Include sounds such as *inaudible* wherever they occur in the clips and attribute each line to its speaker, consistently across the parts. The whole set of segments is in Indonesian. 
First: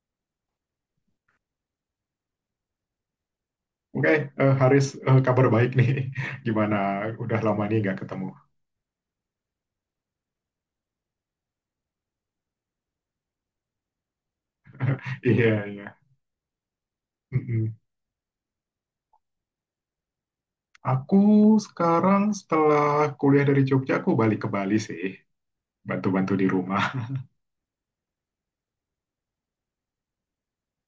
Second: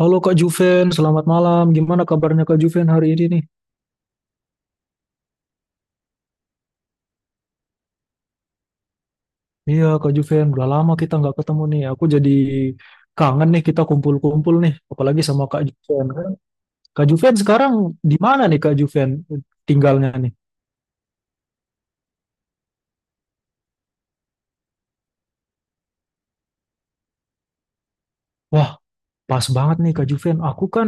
Speaker 1: Halo Kak Juven, selamat malam. Gimana kabarnya Kak Juven hari ini nih?
Speaker 2: Oke, Haris, kabar baik nih. *laughs* Gimana? Udah lama nih nggak ketemu.
Speaker 1: Iya Kak Juven, udah lama kita nggak ketemu nih. Aku jadi kangen nih kita kumpul-kumpul nih, apalagi sama Kak
Speaker 2: Iya, *laughs* iya.
Speaker 1: Juven, kan. Kak Juven sekarang
Speaker 2: Mm-mm.
Speaker 1: di mana nih Kak Juven tinggalnya nih?
Speaker 2: Aku sekarang setelah kuliah dari Jogja, aku balik ke Bali sih. Bantu-bantu di rumah.
Speaker 1: Wah, pas banget nih Kak Juven. Aku kan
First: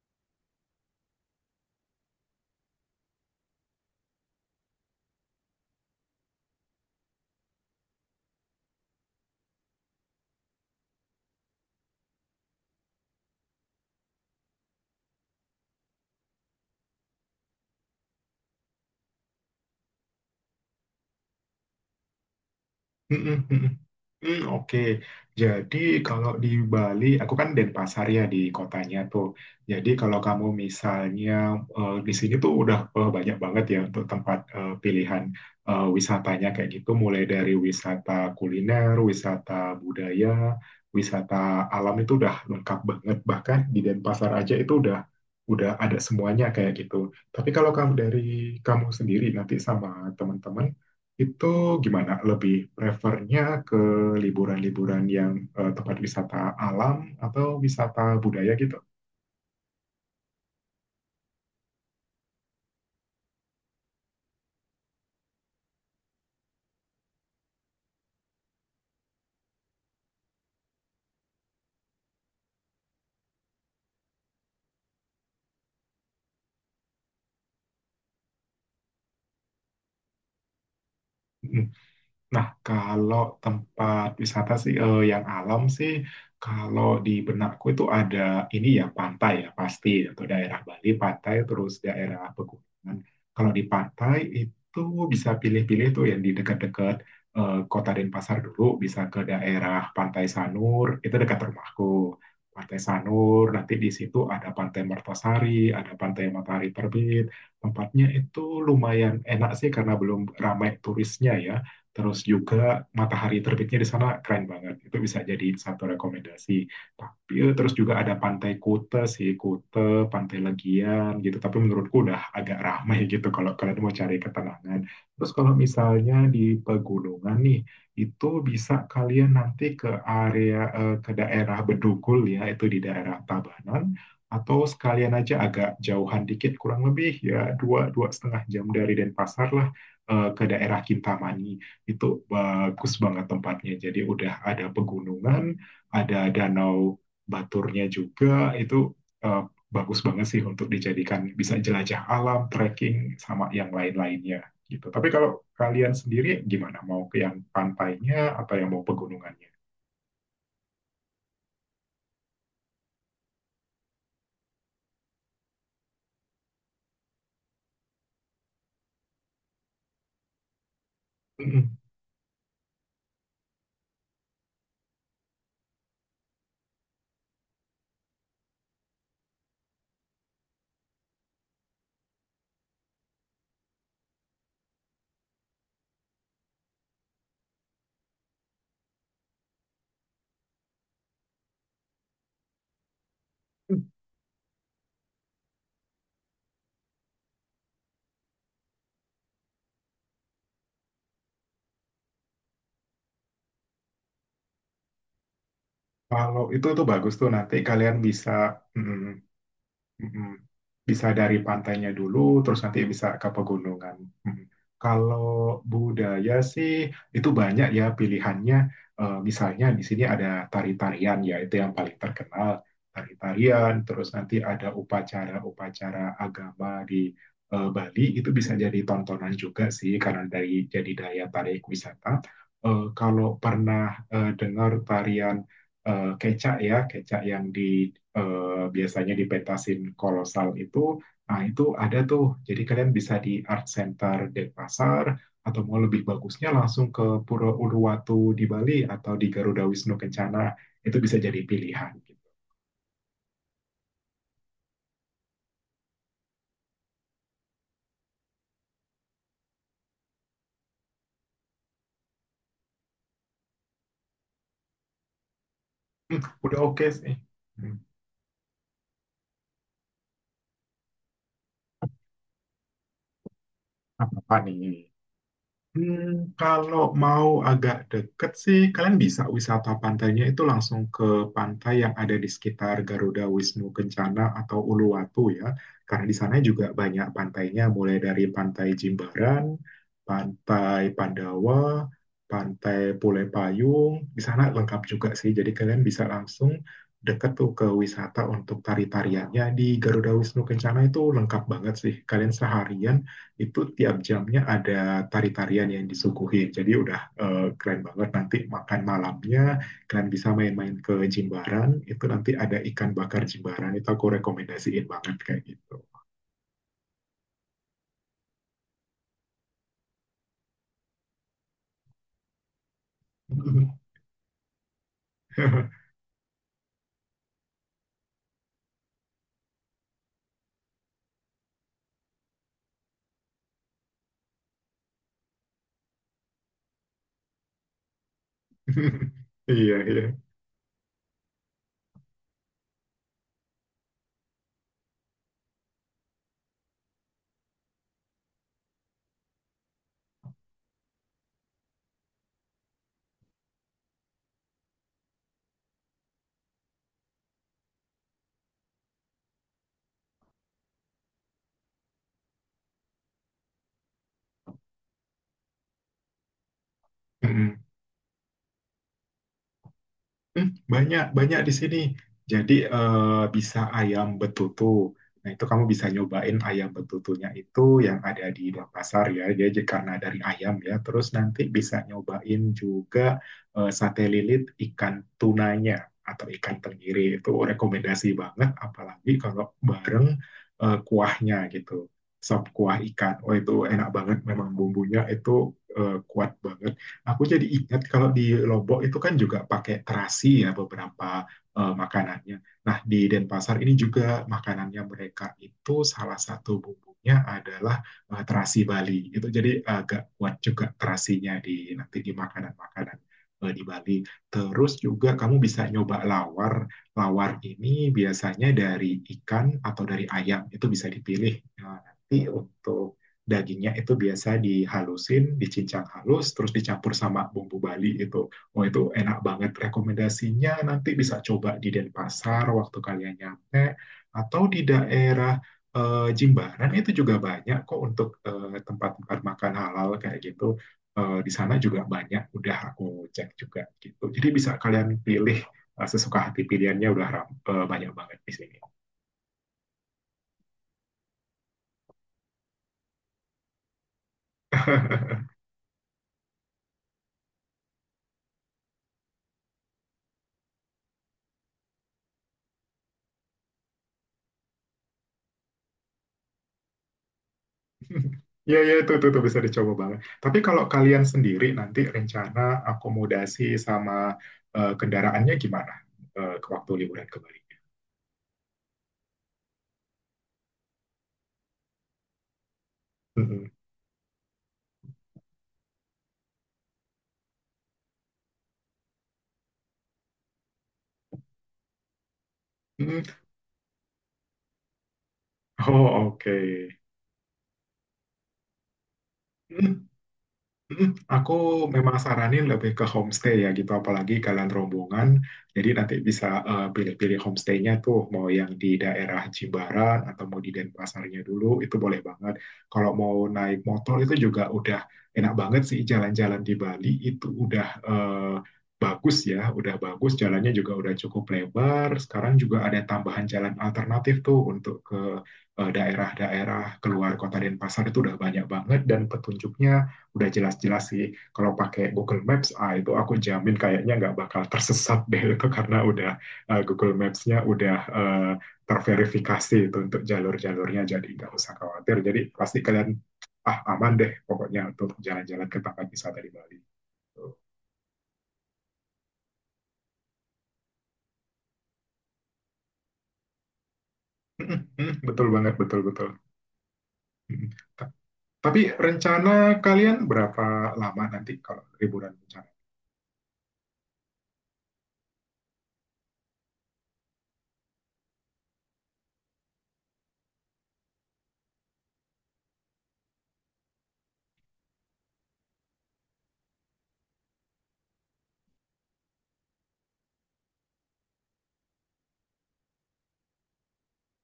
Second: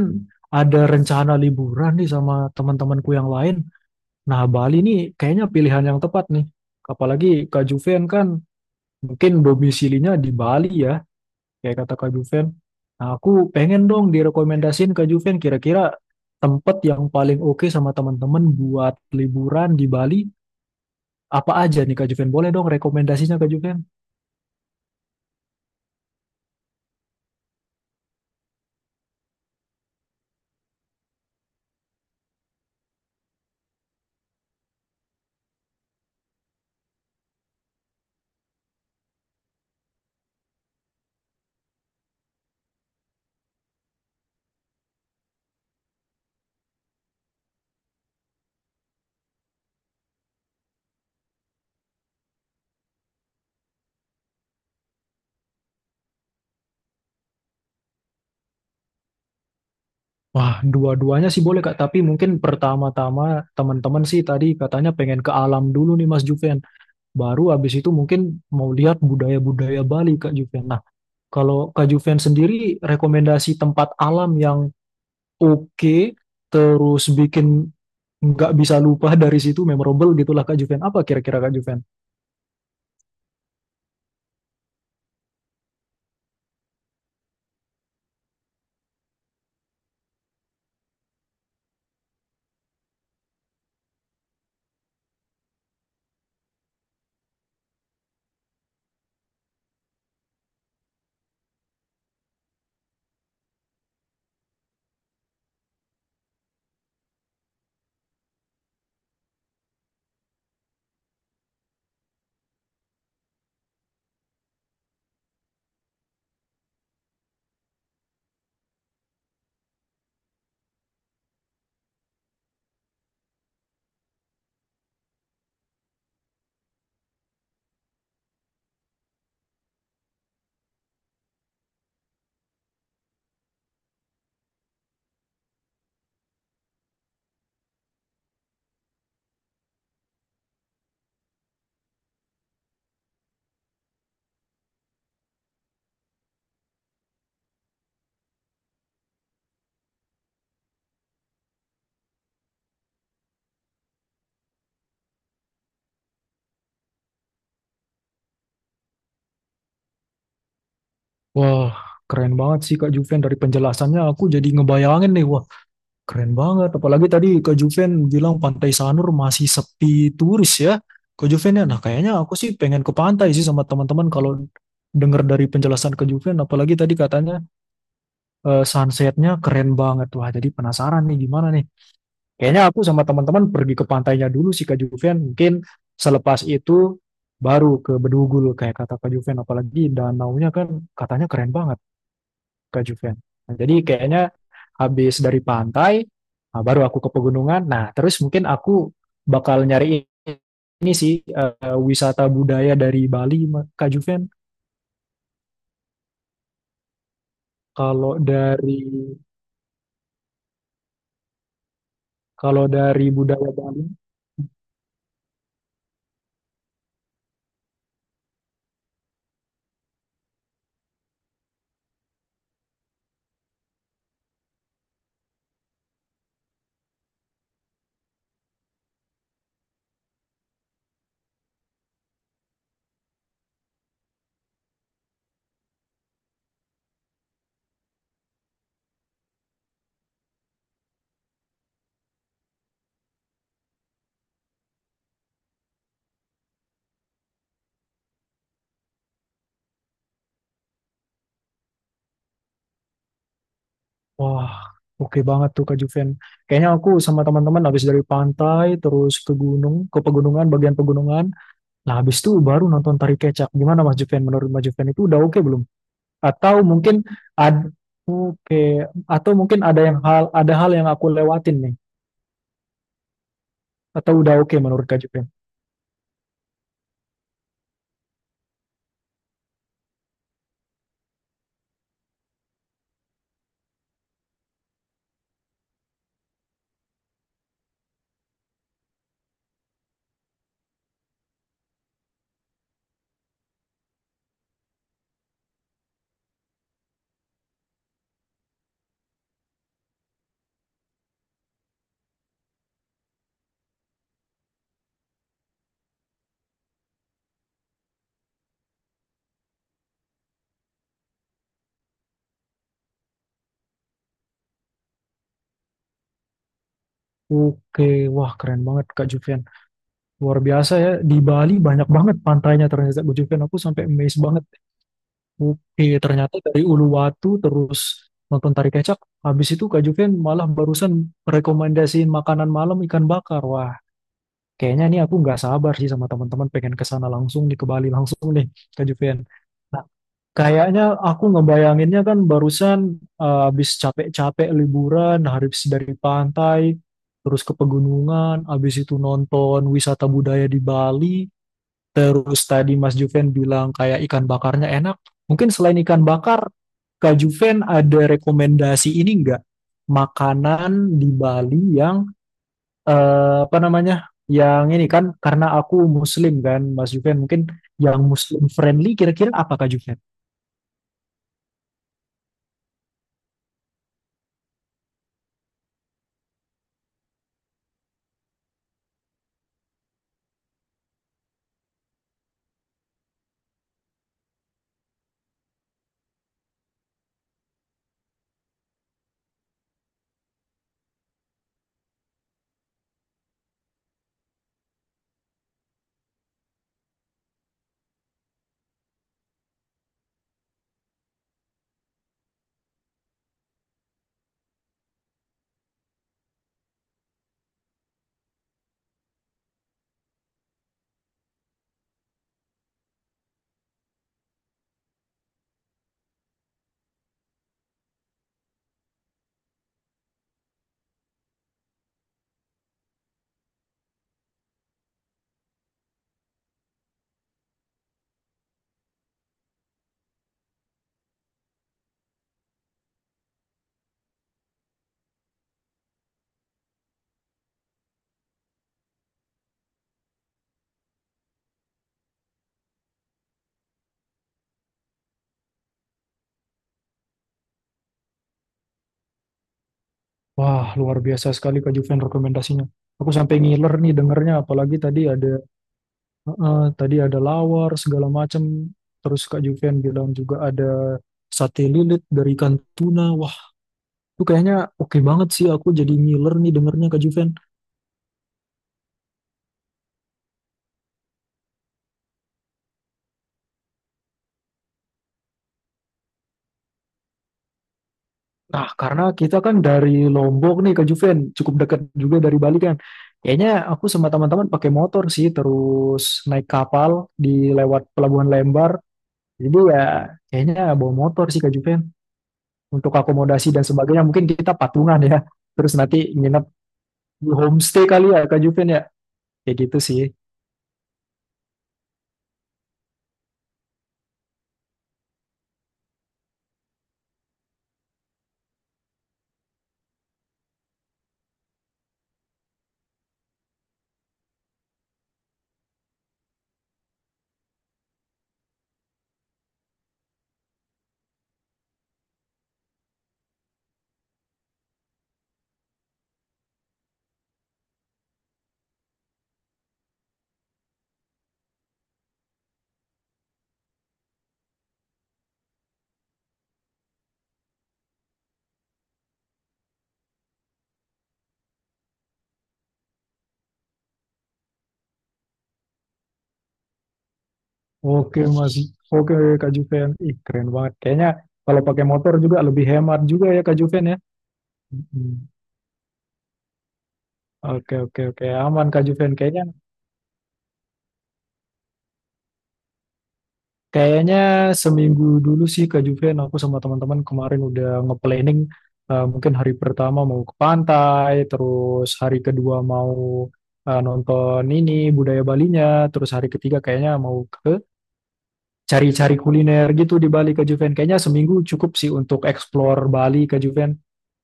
Speaker 1: ada rencana liburan nih sama teman-temanku yang lain. Nah, Bali nih kayaknya pilihan yang tepat nih. Apalagi Kak Juven kan mungkin domisilinya di Bali ya, kayak kata Kak Juven. Nah, aku pengen dong direkomendasiin Kak Juven kira-kira tempat yang paling oke sama teman-teman buat liburan di Bali apa aja nih Kak Juven? Boleh dong
Speaker 2: Mm-mm,
Speaker 1: rekomendasinya Kak
Speaker 2: mm-mm.
Speaker 1: Juven?
Speaker 2: Oke, jadi kalau di Bali, aku kan Denpasar ya di kotanya tuh. Jadi kalau kamu misalnya di sini tuh udah banyak banget ya untuk tempat pilihan wisatanya kayak gitu, mulai dari wisata kuliner, wisata budaya, wisata alam itu udah lengkap banget. Bahkan di Denpasar aja itu udah ada semuanya kayak gitu. Tapi kalau kamu sendiri nanti sama teman-teman itu gimana? Lebih prefernya ke liburan-liburan yang tempat wisata alam atau wisata budaya gitu?
Speaker 1: Wah, dua-duanya sih boleh Kak, tapi mungkin pertama-tama teman-teman sih tadi katanya pengen ke alam dulu nih Mas Juven. Baru habis itu mungkin mau lihat budaya-budaya Bali Kak Juven. Nah, kalau Kak Juven sendiri rekomendasi tempat alam yang oke terus bikin nggak bisa lupa dari situ memorable gitulah Kak Juven. Apa kira-kira Kak
Speaker 2: Hmm.
Speaker 1: Juven?
Speaker 2: Nah, kalau tempat wisata sih yang alam sih, kalau di benakku itu ada ini ya pantai ya pasti atau daerah Bali pantai terus daerah pegunungan. Kalau di pantai itu bisa pilih-pilih tuh yang di dekat-dekat Kota Denpasar dulu, bisa ke daerah Pantai Sanur, itu dekat rumahku. Pantai Sanur, nanti di situ ada Pantai Mertasari, ada Pantai Matahari Terbit. Tempatnya itu lumayan enak sih karena belum ramai turisnya ya. Terus juga matahari terbitnya di sana keren banget. Itu bisa jadi satu rekomendasi. Tapi terus juga ada Pantai Kuta sih, Kuta, Pantai Legian gitu. Tapi menurutku udah agak ramai *laughs* gitu kalau kalian mau cari ketenangan. Terus kalau misalnya di pegunungan nih, itu bisa kalian nanti ke daerah Bedugul ya, itu di daerah Tabanan atau sekalian aja agak jauhan dikit kurang lebih ya 2-2,5 jam dari Denpasar lah, ke daerah Kintamani itu bagus banget tempatnya. Jadi udah ada pegunungan, ada danau Baturnya juga. Itu eh, bagus banget sih untuk dijadikan bisa jelajah alam, trekking sama yang lain-lainnya gitu. Tapi kalau kalian sendiri gimana? Mau ke yang pantainya atau yang mau pegunungannya?
Speaker 1: Wah, keren banget sih Kak Juven, dari penjelasannya aku jadi ngebayangin nih. Wah, keren banget. Apalagi tadi Kak Juven bilang Pantai Sanur masih sepi turis ya. Kak Juven ya,
Speaker 2: Mm-mm.
Speaker 1: nah kayaknya aku sih pengen ke pantai sih sama teman-teman kalau dengar dari penjelasan Kak Juven. Apalagi tadi katanya sunsetnya keren banget. Wah, jadi penasaran nih gimana nih. Kayaknya aku sama teman-teman pergi ke pantainya dulu sih Kak Juven. Mungkin selepas itu baru ke Bedugul kayak kata Kak Juven. Apalagi danaunya kan katanya keren banget Kak Juven. Nah, jadi kayaknya habis dari pantai, nah, baru aku ke pegunungan. Nah, terus mungkin aku bakal nyari ini sih wisata budaya dari Bali Kak Juven.
Speaker 2: Kalau itu tuh bagus tuh nanti kalian
Speaker 1: Kalau
Speaker 2: bisa.
Speaker 1: dari
Speaker 2: Mm-mm. Bisa dari pantainya dulu, terus
Speaker 1: kalau
Speaker 2: nanti
Speaker 1: dari
Speaker 2: bisa ke
Speaker 1: budaya Bali.
Speaker 2: pegunungan. Mm. Kalau budaya sih itu banyak ya pilihannya. Misalnya di sini ada tari-tarian ya, itu yang paling terkenal. Tari-tarian, terus nanti ada upacara-upacara agama di Bali itu bisa jadi tontonan juga sih karena dari jadi daya tarik wisata. Kalau pernah dengar tarian kecak ya, kecak yang di biasanya dipetasin kolosal itu, nah itu ada tuh. Jadi kalian bisa di Art Center Denpasar atau mau lebih bagusnya langsung ke Pura Uluwatu di Bali atau di Garuda Wisnu Kencana itu bisa jadi pilihan. Gitu.
Speaker 1: Wah, oke banget tuh Kak Juven. Kayaknya aku sama teman-teman habis dari pantai, terus ke gunung, ke pegunungan, bagian pegunungan. Nah, habis itu baru nonton tari kecak. Gimana Mas Juven? Menurut Mas Juven itu udah oke belum?
Speaker 2: Udah
Speaker 1: Atau
Speaker 2: oke
Speaker 1: mungkin
Speaker 2: sih.
Speaker 1: ada
Speaker 2: Hmm,
Speaker 1: oke, atau mungkin ada hal yang aku lewatin nih. Atau udah
Speaker 2: apa
Speaker 1: oke
Speaker 2: nih?
Speaker 1: menurut Kak Juven?
Speaker 2: Hmm, kalau mau agak deket sih, kalian bisa wisata pantainya itu langsung ke pantai yang ada di sekitar Garuda Wisnu Kencana atau Uluwatu ya. Karena di sana juga banyak pantainya, mulai dari Pantai Jimbaran, Pantai Pandawa, Pantai Pule Payung. Di sana lengkap juga sih, jadi kalian bisa langsung deket tuh ke wisata untuk tari-tariannya di Garuda Wisnu Kencana itu lengkap banget sih. Kalian seharian itu tiap jamnya ada tari-tarian yang disuguhin. Jadi udah keren banget, nanti makan malamnya kalian bisa main-main ke Jimbaran, itu nanti ada ikan bakar Jimbaran itu aku rekomendasiin banget kayak gitu.
Speaker 1: Oke, wah keren banget Kak Juven. Luar biasa ya, di Bali banyak banget pantainya ternyata Kak Juven. Aku sampai amazed banget. Oke,
Speaker 2: *laughs*
Speaker 1: ternyata dari Uluwatu terus nonton tari kecak. Habis itu Kak Juven malah barusan rekomendasiin makanan malam ikan bakar. Wah, kayaknya nih aku nggak sabar sih sama teman-teman pengen ke sana langsung nih, ke Bali langsung nih Kak Juven.
Speaker 2: Iya,
Speaker 1: Nah,
Speaker 2: iya.
Speaker 1: kayaknya aku ngebayanginnya kan barusan habis capek-capek liburan, habis dari pantai, terus ke pegunungan, habis itu nonton wisata budaya di Bali. Terus tadi Mas Juven bilang kayak ikan bakarnya enak. Mungkin selain ikan bakar, Kak Juven ada rekomendasi ini nggak. Makanan di Bali yang apa namanya? Yang ini kan karena aku muslim kan, Mas Juven mungkin
Speaker 2: Mm-mm.
Speaker 1: yang muslim friendly kira-kira apa Kak Juven?
Speaker 2: Hmm, banyak banyak di sini. Jadi bisa ayam betutu. Nah itu kamu bisa nyobain ayam betutunya itu yang ada di Denpasar ya. Jadi karena dari ayam ya. Terus nanti bisa nyobain juga sate lilit ikan tunanya atau ikan tenggiri, itu rekomendasi banget. Apalagi kalau bareng kuahnya gitu. Sop kuah ikan. Oh itu enak banget. Memang bumbunya itu kuat banget. Aku jadi ingat kalau di Lombok itu kan juga pakai terasi ya beberapa makanannya. Nah, di Denpasar ini juga makanannya mereka itu salah satu bumbunya adalah terasi Bali. Itu jadi agak kuat juga terasinya di nanti di makanan-makanan di Bali. Terus juga kamu bisa nyoba lawar. Lawar ini biasanya dari ikan atau dari ayam. Itu bisa dipilih. Nah, nanti untuk dagingnya itu biasa dihalusin, dicincang halus, terus dicampur sama bumbu Bali itu. Oh itu enak banget rekomendasinya. Nanti bisa coba di Denpasar waktu kalian nyampe atau di daerah Jimbaran itu juga banyak kok untuk tempat-tempat makan halal kayak gitu. Di sana juga banyak. Udah aku cek juga gitu. Jadi bisa kalian pilih sesuka hati, pilihannya udah banyak banget di sini.
Speaker 1: Wah, luar biasa sekali Kak Juven rekomendasinya. Aku sampai ngiler nih dengernya apalagi tadi
Speaker 2: *laughs*
Speaker 1: ada tadi ada lawar segala macam. Terus Kak Juven bilang juga ada sate lilit dari ikan tuna. Itu kayaknya oke banget sih, aku jadi ngiler nih dengernya Kak Juven.
Speaker 2: Iya, iya, itu bisa dicoba banget. Tapi kalau kalian sendiri nanti rencana akomodasi sama kendaraannya gimana ke waktu liburan ke Bali?
Speaker 1: Nah, karena kita kan dari Lombok nih Kak Juven, cukup dekat juga dari Bali kan. Kayaknya
Speaker 2: Mm-mm.
Speaker 1: aku sama teman-teman pakai motor sih, terus naik kapal di lewat Pelabuhan Lembar. Jadi ya kayaknya bawa motor sih Kak Juven. Untuk
Speaker 2: Mm.
Speaker 1: akomodasi dan sebagainya mungkin kita patungan ya. Terus
Speaker 2: Oh,
Speaker 1: nanti
Speaker 2: oke.
Speaker 1: nginep di homestay kali ya Kak Juven ya. Kayak gitu sih.
Speaker 2: Aku memang saranin lebih ke homestay ya gitu, apalagi kalian rombongan. Jadi nanti bisa pilih-pilih homestaynya tuh, mau yang di daerah Jimbaran atau mau di Denpasarnya dulu, itu boleh banget. Kalau mau naik motor itu juga udah enak banget sih, jalan-jalan di Bali itu udah bagus ya, udah bagus, jalannya juga udah cukup lebar. Sekarang juga ada tambahan jalan alternatif tuh untuk ke daerah-daerah keluar kota Denpasar itu udah banyak banget dan petunjuknya udah jelas-jelas sih, kalau pakai Google Maps itu aku jamin kayaknya nggak bakal tersesat *laughs* deh itu, karena udah Google Maps-nya udah eh, terverifikasi itu untuk jalur-jalurnya, jadi nggak usah khawatir, jadi pasti kalian aman deh pokoknya untuk jalan-jalan ke tempat wisata di Bali tuh.
Speaker 1: Oke Mas, oke Kak Juven. Ih keren banget. Kayaknya kalau pakai motor juga lebih hemat juga ya Kak Juven ya.
Speaker 2: *laughs*
Speaker 1: Mm-mm.
Speaker 2: Betul banget, betul, betul.
Speaker 1: Oke
Speaker 2: *laughs*
Speaker 1: oke oke aman
Speaker 2: Tapi
Speaker 1: Kak Juven kayaknya.
Speaker 2: rencana kalian berapa lama nanti kalau liburan?
Speaker 1: Kayaknya seminggu dulu sih Kak Juven, aku sama teman-teman kemarin udah nge-planning. Mungkin hari pertama mau ke pantai, terus hari kedua mau nonton ini budaya Balinya, terus hari ketiga kayaknya mau ke cari-cari kuliner gitu di Bali Kak Juven. Kayaknya seminggu cukup sih untuk explore Bali Kak Juven.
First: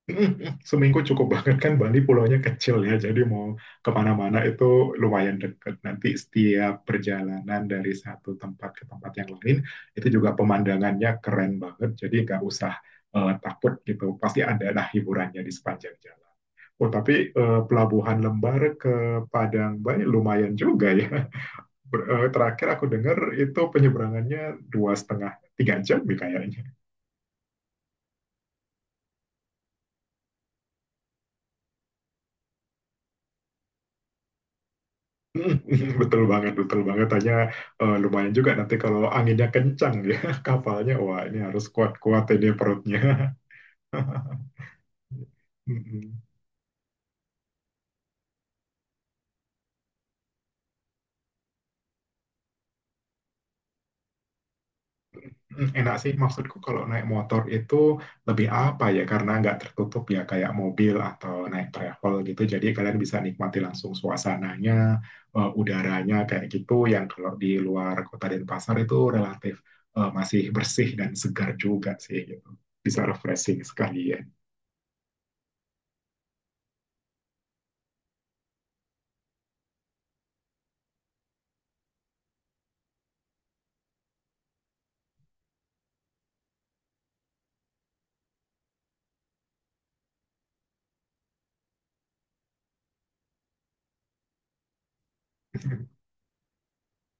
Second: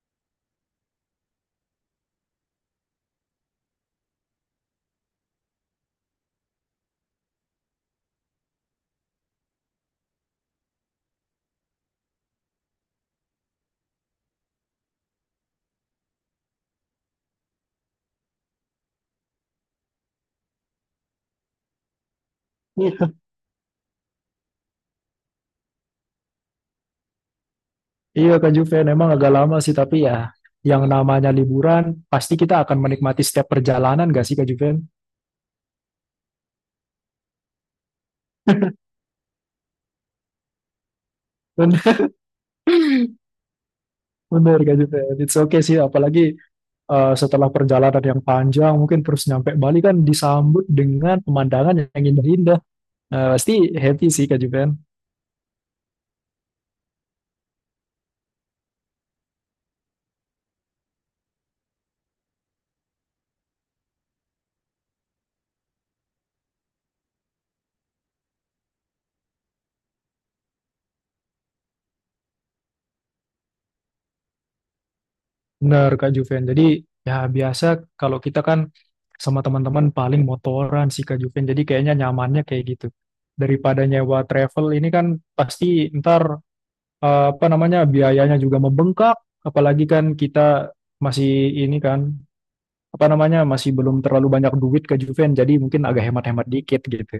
Speaker 2: *laughs* Seminggu cukup banget, kan Bali pulaunya kecil ya, jadi mau kemana-mana itu lumayan dekat. Nanti setiap perjalanan dari satu tempat ke tempat yang lain itu juga pemandangannya keren banget, jadi nggak usah takut gitu. Pasti ada lah hiburannya di sepanjang jalan. Oh tapi Pelabuhan Lembar ke Padang Bay lumayan juga ya. Terakhir aku
Speaker 1: Iya.
Speaker 2: dengar itu penyeberangannya 2,5-3 jam ya kayaknya.
Speaker 1: Iya Kak Juven, emang agak lama sih tapi ya yang namanya liburan pasti kita akan menikmati setiap perjalanan gak sih Kak Juven?
Speaker 2: *laughs* Betul banget, betul banget. Hanya lumayan juga nanti kalau anginnya kencang ya *laughs* kapalnya. Wah, ini harus
Speaker 1: Bener,
Speaker 2: kuat-kuat ini perutnya.
Speaker 1: *laughs* bener Kak Juven.
Speaker 2: *laughs*
Speaker 1: It's okay sih,
Speaker 2: Mm-mm.
Speaker 1: apalagi setelah perjalanan yang panjang, mungkin terus nyampe Bali kan disambut dengan pemandangan yang indah-indah. Nah, pasti happy sih Kak Juven.
Speaker 2: Enak sih maksudku kalau naik motor itu lebih apa ya, karena nggak tertutup ya kayak mobil atau naik travel gitu. Jadi kalian bisa nikmati langsung suasananya, udaranya kayak gitu. Yang kalau di luar kota Denpasar itu relatif masih bersih dan segar juga sih gitu. Bisa refreshing sekalian.
Speaker 1: Bener Kak Juven. Jadi ya biasa kalau kita kan sama teman-teman paling motoran sih Kak Juven. Jadi kayaknya nyamannya kayak gitu. Daripada nyewa travel ini kan pasti ntar apa namanya biayanya juga membengkak. Apalagi kan kita masih ini kan apa namanya masih belum terlalu banyak duit Kak Juven, jadi mungkin
Speaker 2: *laughs*
Speaker 1: agak hemat-hemat dikit gitu.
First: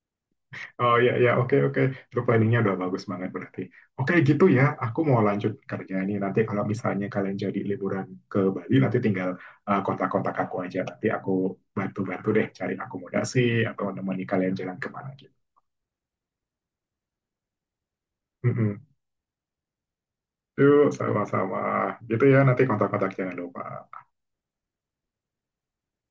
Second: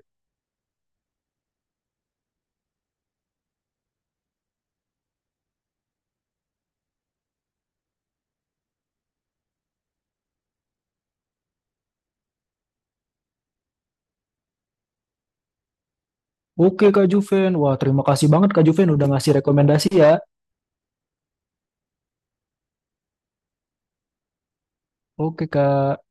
Speaker 2: Oh, ya, ya, oke, oke. Itu planningnya udah bagus banget berarti. Oke gitu ya, aku mau lanjut kerja ini. Nanti kalau misalnya kalian jadi liburan ke Bali, nanti tinggal kontak-kontak aku aja. Nanti aku bantu-bantu deh cari akomodasi atau nemani kalian jalan kemana gitu.
Speaker 1: Oke Kak Juven, wah terima kasih banget Kak
Speaker 2: Mm-mm.
Speaker 1: Juven udah ngasih rekomendasi ya.
Speaker 2: Yuk sama-sama. Gitu ya, nanti kontak-kontak jangan lupa.
Speaker 1: Oke Kak.